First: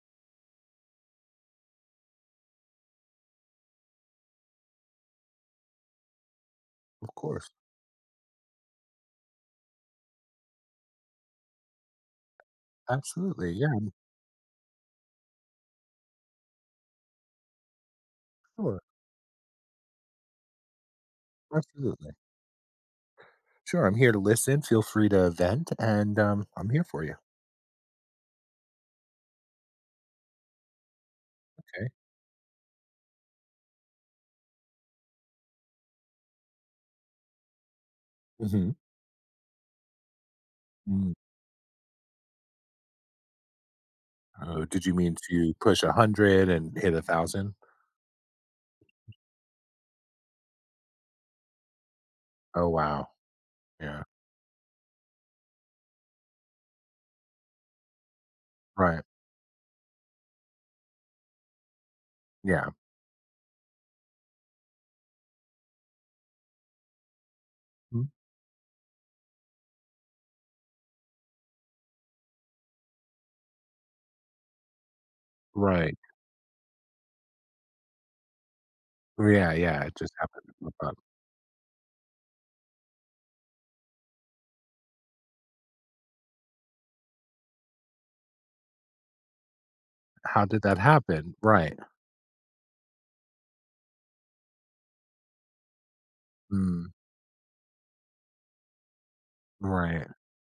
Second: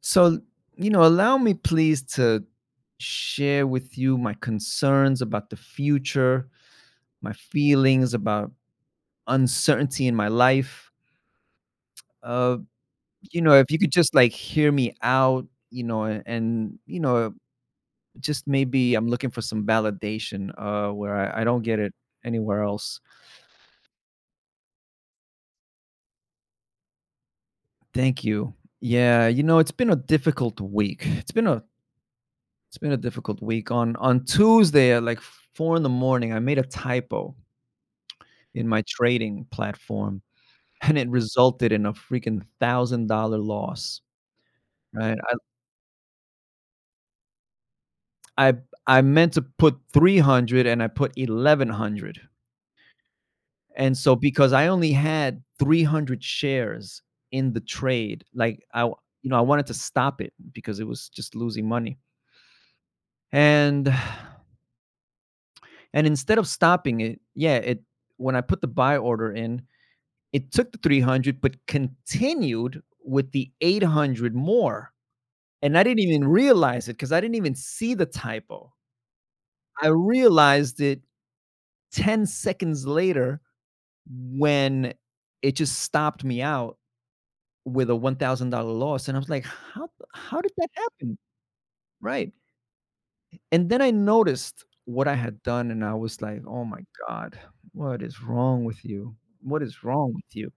So, allow me please to share with you my concerns about the future, Of my course. feelings about uncertainty in my life. Uh, Absolutely. If you Yeah, could just like hear me out, just sure. maybe I'm looking for some validation, where I don't get it Absolutely. anywhere else. Sure, I'm here to listen. Feel free to vent, and, I'm here for you. Thank you. Yeah, it's been a difficult week. It's been a Okay. it's been a difficult week. On Tuesday at like 4 in the morning, I made a typo in Mhm. my trading platform, and it Mm. resulted in a freaking $1,000 loss, Oh, did you mean right? To push 100 and hit 1,000? I I meant to put 300 and I put 1,100. Oh, wow. And Yeah. so because I only had 300 shares in the trade, like, I Right. you know, I wanted to stop it because it was just losing money. Yeah. And and instead of stopping it, yeah, it Mhm. when I put the buy order in, it took the 300 but continued with the 800 more. And I Right. didn't even realize it because I didn't even see the typo. Yeah, yeah, I it just happened to realized pop up. it 10 seconds later when it just stopped me out with a $1,000 loss, and I was like, "How How did did that that happen?" happen? Right. Right, and then I noticed what I had done, and I was like, "Oh my Mm. God. What is wrong with you? What is Right. wrong with you?"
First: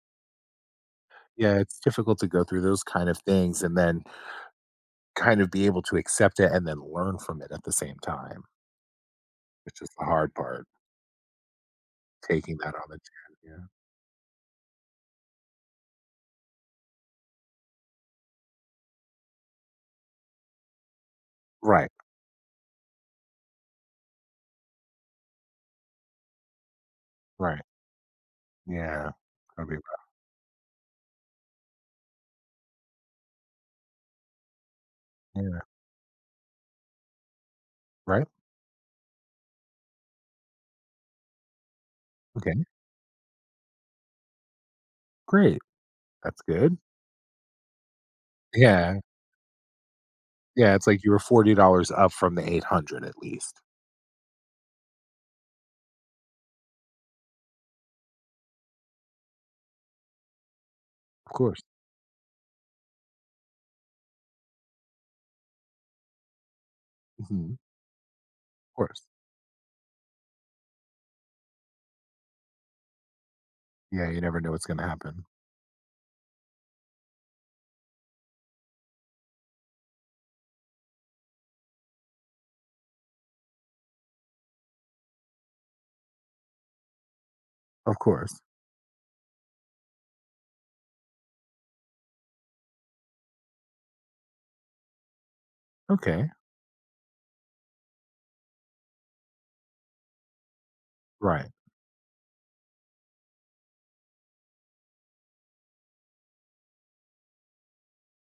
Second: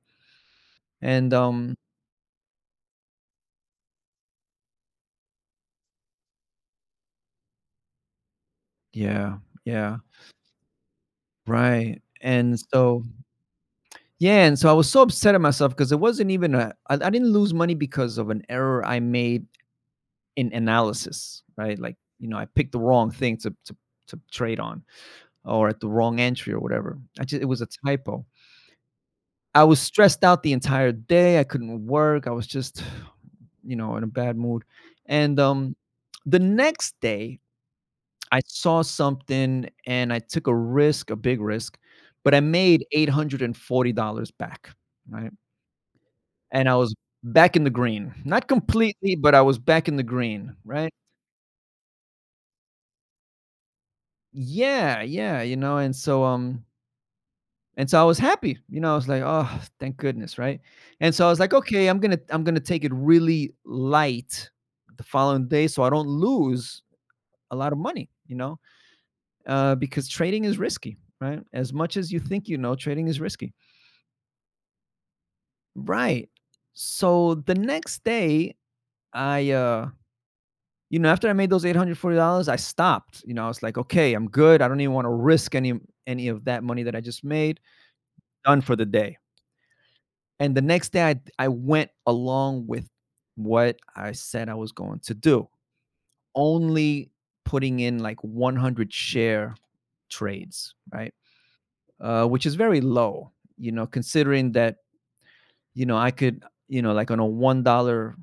And, Yeah, um it's difficult to go through those kind of things and then kind of be able to accept it and then learn from it at the same time, Yeah, which is yeah, the hard part, right. taking and that on the so chin. Yeah. Yeah, and so I was so upset at myself because it wasn't even I didn't lose money because of an error I made in analysis, right? Right, Like, I picked the wrong thing to trade on or at the wrong entry or whatever. I just It was right. a typo. Yeah. I That'd be was right. stressed out the entire day. I couldn't work. I was just, in a bad mood. And Yeah, um the next day right? I saw something and I took a risk, a big risk, but I Okay, made $840 back. Right. great. That's And I good. was back in the green. Not Yeah, completely, but I was back in the green, yeah, it's right? like you were $40 up from the 800 at least. Yeah, yeah, and so I was happy, I was like, "Oh, thank goodness," right? And so I Of was like, course. "Okay, I'm gonna take it really light the following day so I don't lose Mhm, a lot of of money," course. Because trading is risky, right? As much as you think you know, trading is risky. Yeah, you never know what's gonna happen. Right. So the next day, I, uh after I made those $840, I stopped. I was like, okay, I'm good. I don't even want to risk any of that money that I just made. Of course. Done for the day. And the next day, I went along with what I said I was going to do, Okay. only putting in like 100 share trades, right? Right. Which is very low, considering that I could, like on a $1,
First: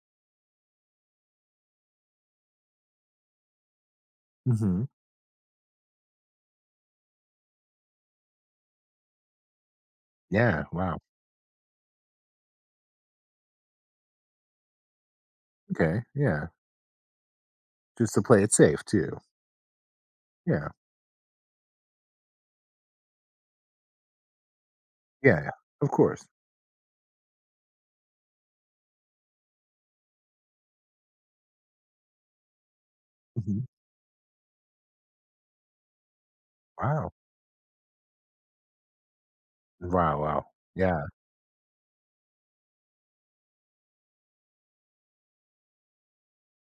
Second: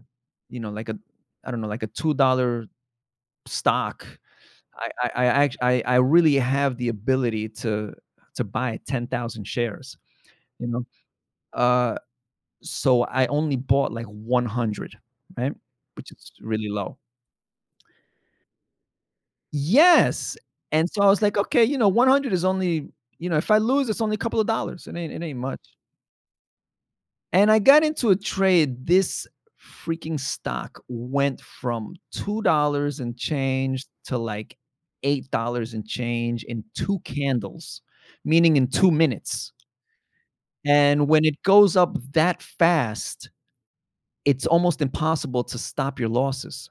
like a I don't know, like a $2 stock. Mhm. I act I really have the ability to buy 10,000 shares, Yeah, you know? wow. Uh, so I only bought, like, 100, right? Okay, Which is yeah. really low. Just to play it safe too. Yes, Yeah. and so I was like, "Okay, 100 is only," if I lose, it's only a couple of dollars. It ain't Yeah, yeah. much. Of course. And I got into a trade. This freaking stock went from $2 and Mhm. change to like $8 and change in two Wow. candles, meaning in 2 minutes. Wow, wow. Yeah, And when it goes up that fast, it's almost impossible to stop your losses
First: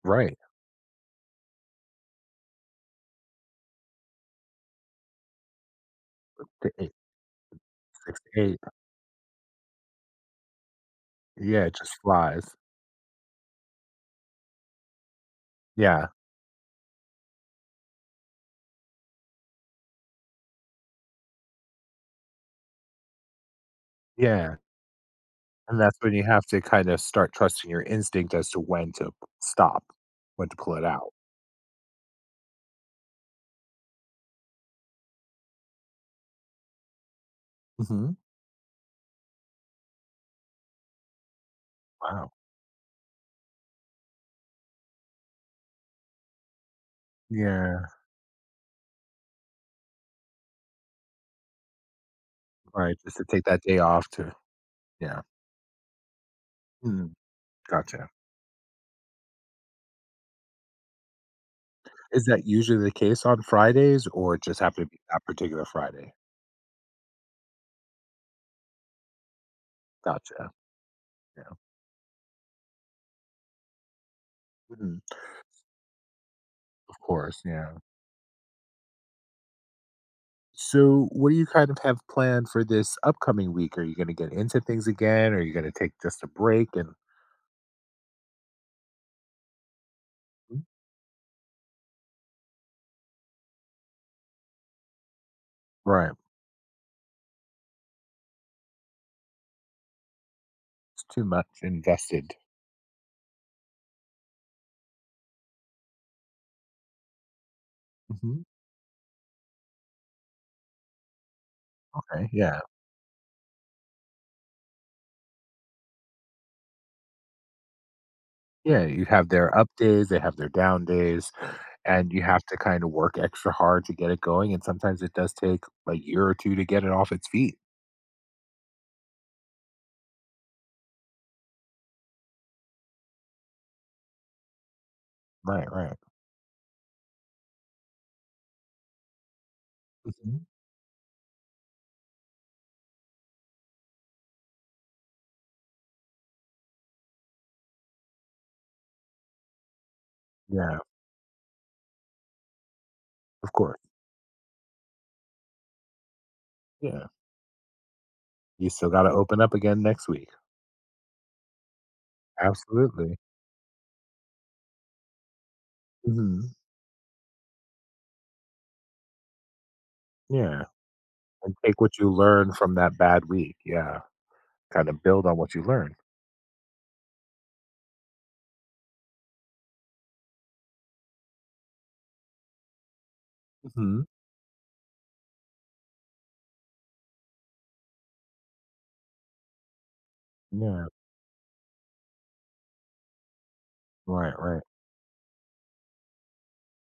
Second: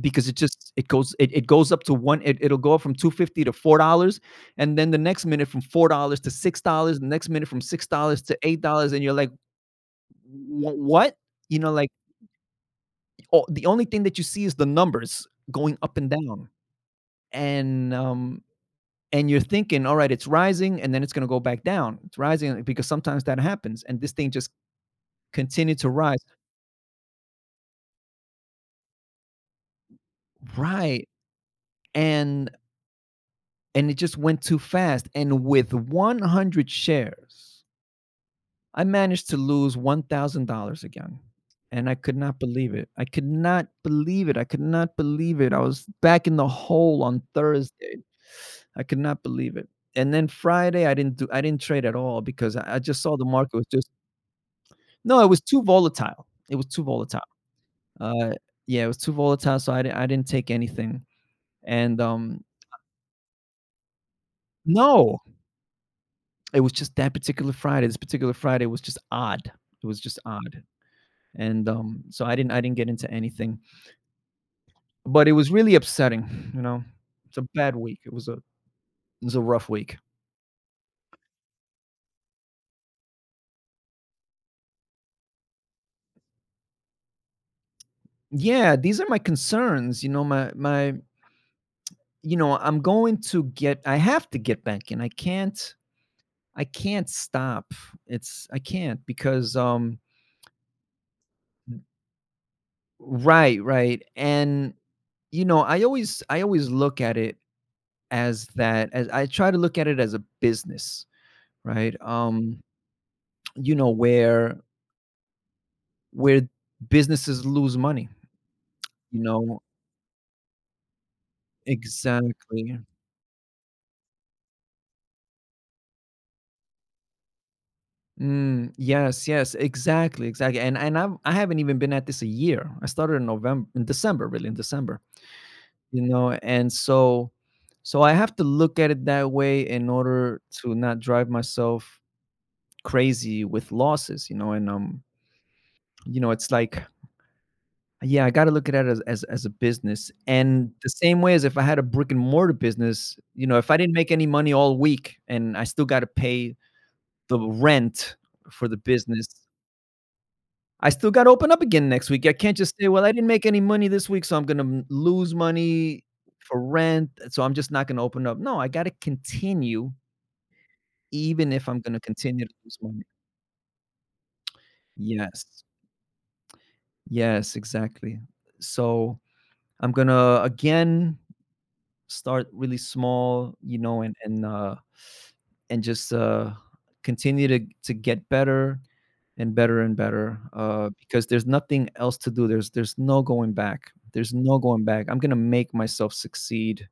because right. It'll go up from 250 to $4, and then the next minute from $4 to six To 8, dollars the next minute from six 6 dollars to to 8. $8, and you're like, "What you Yeah, know it like just flies. oh, the only thing that you see is the numbers going up Yeah, and down, and um, and you're thinking, all right, it's rising, and then it's going to go back down. It's rising because sometimes that happens, and this thing just yeah. continued And to that's when rise, you have to kind of start trusting your instinct as to when to stop, when to pull it right? out. And and it just went too fast. And with 100 shares, Mhm. I managed to lose $1,000 again. And I could Wow. not believe it. I could not believe it. I could not believe it. I was back in the hole on Yeah. Thursday. I could not believe it. And then Friday, I didn't trade at all because I Right, just saw just the to take market that was day just, off to, no, yeah. it was too volatile. It was too Mm, volatile. gotcha. Uh, yeah, it was too volatile, so I didn't take anything. And, Is um that usually the case on Fridays, or it just happened to be no, that particular Friday? it was just that particular Friday. This particular Friday was just odd. It was just Gotcha. odd. Yeah. And, so I didn't get into anything, Mhm. but it was really upsetting, you know? Of It's course, a bad yeah. week. It was a rough week. So, what do you kind of have planned for this upcoming week? Are you gonna get into things again? Or are you gonna take just a break and, Yeah, these are my concerns, you know, my mm, my you know, I'm going to get I have to get back in. I can't right, I can't stop. It's I can't because, it's too much invested. right, right. And I always look at it, Mhm. As I try to look at it as a business, right? Okay, yeah. You know, where businesses lose money, Yeah, you you have their know, up days, they have their down days, and you have to exactly. kind of work extra hard to get it going, and sometimes it does take a year or 2 to get it off its feet. Mm, yes, yes, exactly, exactly. And I haven't even been at this a year. I started in November, in December, really, in December. Right, right. You know, and so I have to look at it that way in order Mhm. to not drive myself crazy with losses, it's like, yeah, I gotta look at it as a business, and Yeah, the same way as if I had a brick-and-mortar business, you of know, if I course. didn't make any money all week and I still gotta pay Yeah. the rent for You the still gotta business. open up again next week. I still gotta open up again next week. I can't just say, "Well, I Absolutely. didn't make any money this week, so I'm gonna lose money Mhm. for rent, so I'm just not gonna open up." No, I gotta continue Yeah, even and if take I'm what gonna you continue to learn from lose that money. bad week. Yeah, kind of build on what you Yes. learned. Yes, exactly. So, I'm gonna, again, start really small, Mhm. and just, continue to get better and better and better Yeah. uh, because there's nothing else to do. There's no going back. There's Right, no right. going back. I'm gonna make myself succeed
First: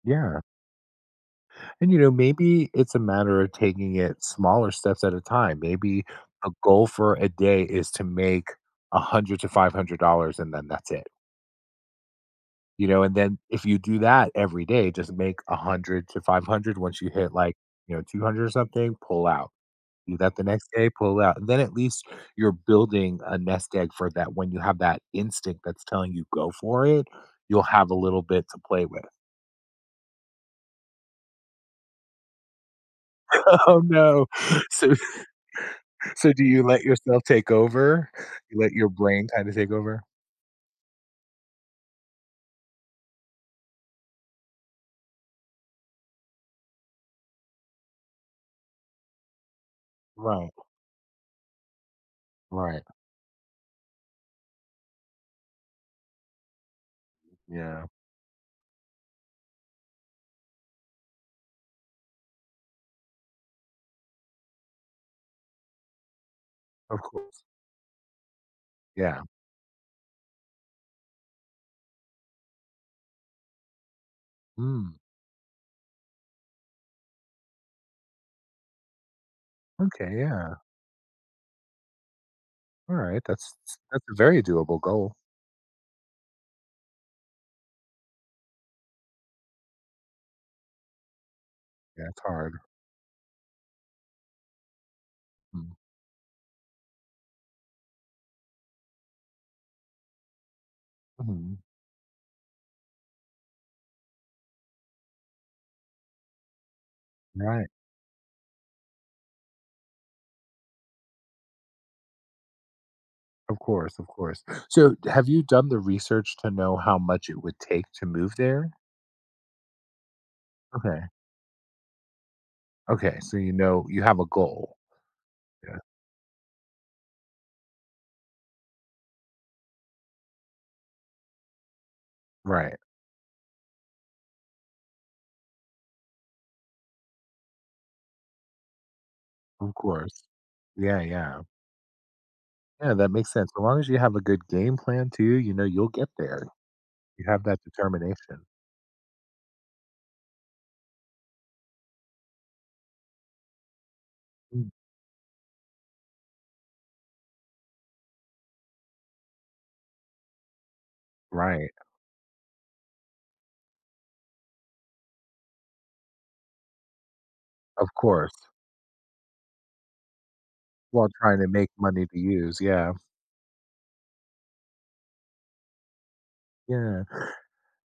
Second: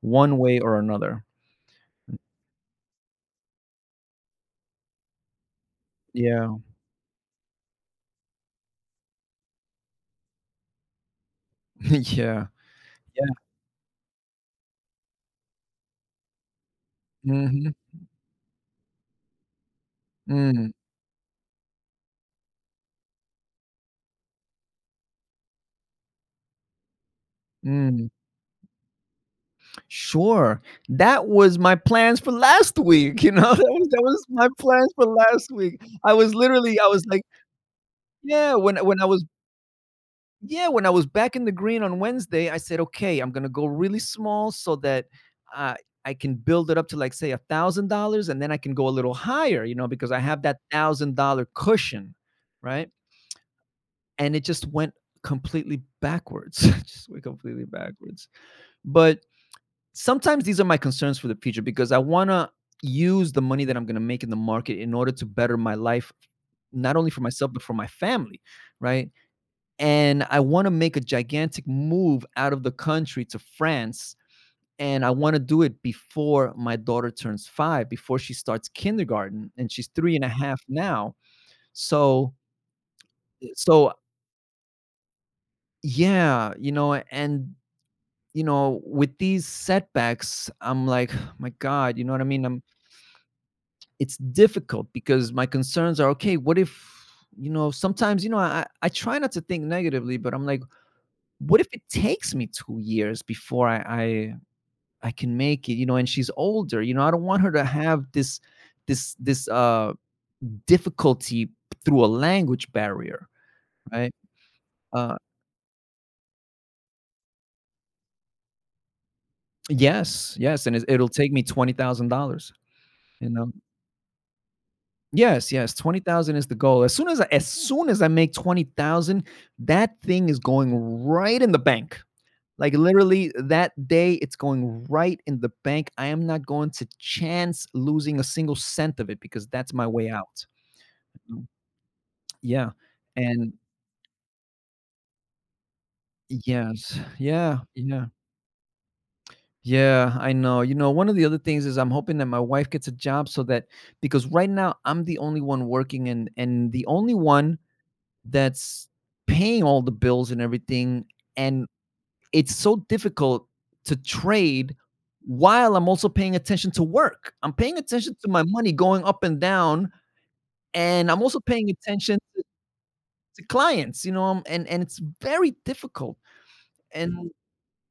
one Yeah. way or another. And, you know, maybe it's a matter of taking it smaller steps at a time. Maybe a Yeah, goal for a day is to make 100 to $500 and then that's it. yeah, You know, and yeah. then if you do that every day, just make 100 to 500, once you hit like, Mhm, you know, 200 or something, pull out. Do that the mm, next day, pull out. And then at least you're building a nest egg for that when you have that instinct that's telling you go for it, you'll have a mm. little bit to play with. Sure, that was my plans for last week. You know, that Oh was that was no. my plans So, for last week. I was so do you literally, let I was like, yourself take over? yeah, You let your when I was brain kinda take over? yeah, when I was back in the green on Wednesday, I said, okay, I'm gonna go really small so that, uh, I can build it up to like say $1,000, and then I can go a little higher, you know, because I have Right, that $1,000 cushion, right. right? And it just went completely backwards, just went completely Yeah, backwards. But sometimes these are my concerns for the future because I wanna use the money that I'm gonna make in the market in order to better my life, not of only for course. myself but for my family, right? Yeah. And I want to make a gigantic move out of the country to France. Mm, And I want to do it before my daughter turns 5, before she starts kindergarten, and she's okay, three and a yeah. half now. So, Alright, so, that's a very doable goal. yeah, with these setbacks, I'm like, my God, you Yeah, know it's what I mean? hard. I'm It's difficult because my Mm, concerns are okay, what if, sometimes, I try not to think negatively, but I'm like, mhm. what if it takes me 2 years before I can make it, you know, and she's older, you know, I don't want her to Right. have this difficulty through a language barrier, Of course, of right? course. So, Uh have you done the research to know how much it would take to move there? yes, yes, and it, Okay. it'll take me $20,000, Okay, you so know. you know you have a goal. Yes, yes, Yeah. 20,000 is the goal. As soon as I make 20,000, that thing is going right in the bank. Like, Right. literally that day it's going right in the bank. I am not going to chance losing a single cent of it because that's Of my way course. out. Yeah, yeah. Yeah. Yeah, that makes sense. And As long as you have a good game plan too, you know you'll get there. Yes. You have Yeah, that yeah. determination. Yeah, I know. You know, one of the other things is I'm hoping that my wife gets a job, so that because right Mm, now I'm the only one working and the only one that's paying all the bills and everything, and right, it's so difficult to trade while I'm also paying attention to work. I'm paying of attention to course, my money going up and down, while and I'm trying also to paying make money attention to to, use, yeah, to clients, and it's very difficult. yeah, And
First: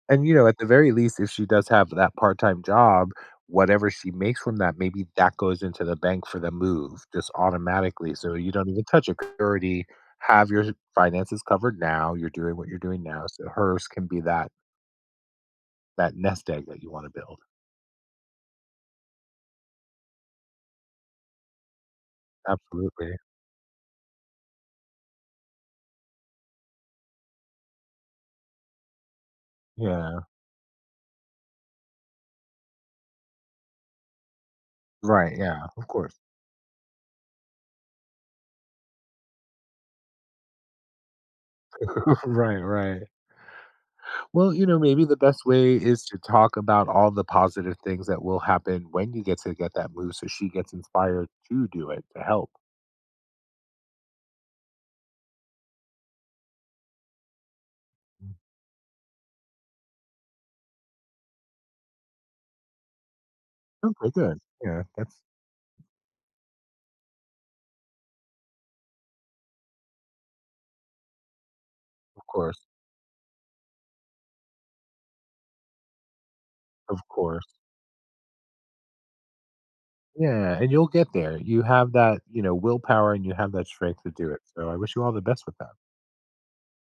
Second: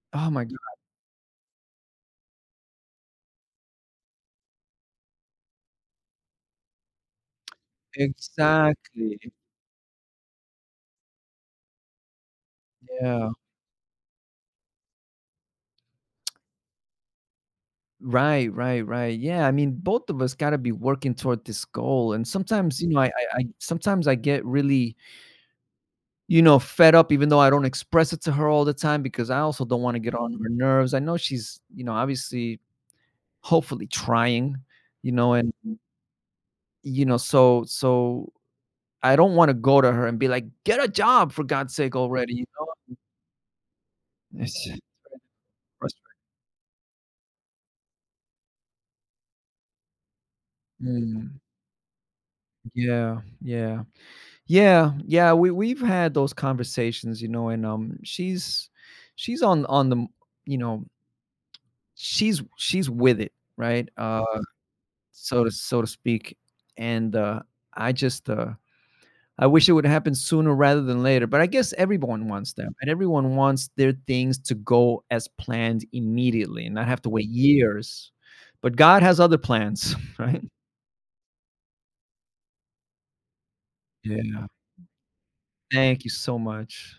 and, oh you my know, God, at the very least, if she does have that part-time job, whatever she makes from that, maybe that goes into the bank for the move just automatically, so you don't even touch it exactly. 'cause you already have your finances covered now, you're doing what you're doing now, Yeah. so hers can be that that nest egg that you wanna build. Right, right, right. Yeah, I mean, both of us gotta be working toward this goal, and sometimes, Absolutely, I sometimes I get really, fed up even though I don't express it to her all the time because I also don't wanna get yeah, on her nerves. I know she's, you know, obviously, hopefully trying, you know, right, and, yeah, of course. So I don't wanna go to her and be like, "Get a job for God's sake already," you Right, know? right. Well, you It's know, maybe the best way is frustrat to talk about all the positive things that will happen when you get to get that move so she gets inspired Mm, to do it to help. yeah, yeah. Yeah, yeah, we've had those conversations, you know, and she's on the, you know, she's with it, right? Okay, good. Yeah, that's So to speak. And I just uh I wish it would happen sooner rather than later, but I guess of everyone wants course. that. And everyone wants their things to go as planned immediately and not have Of to wait course. years. But God has other plans, right? Yeah, and you'll get there. You have that, you know, willpower and you have that strength to do it. Yeah. So I wish you all the best with that. Thank you so much.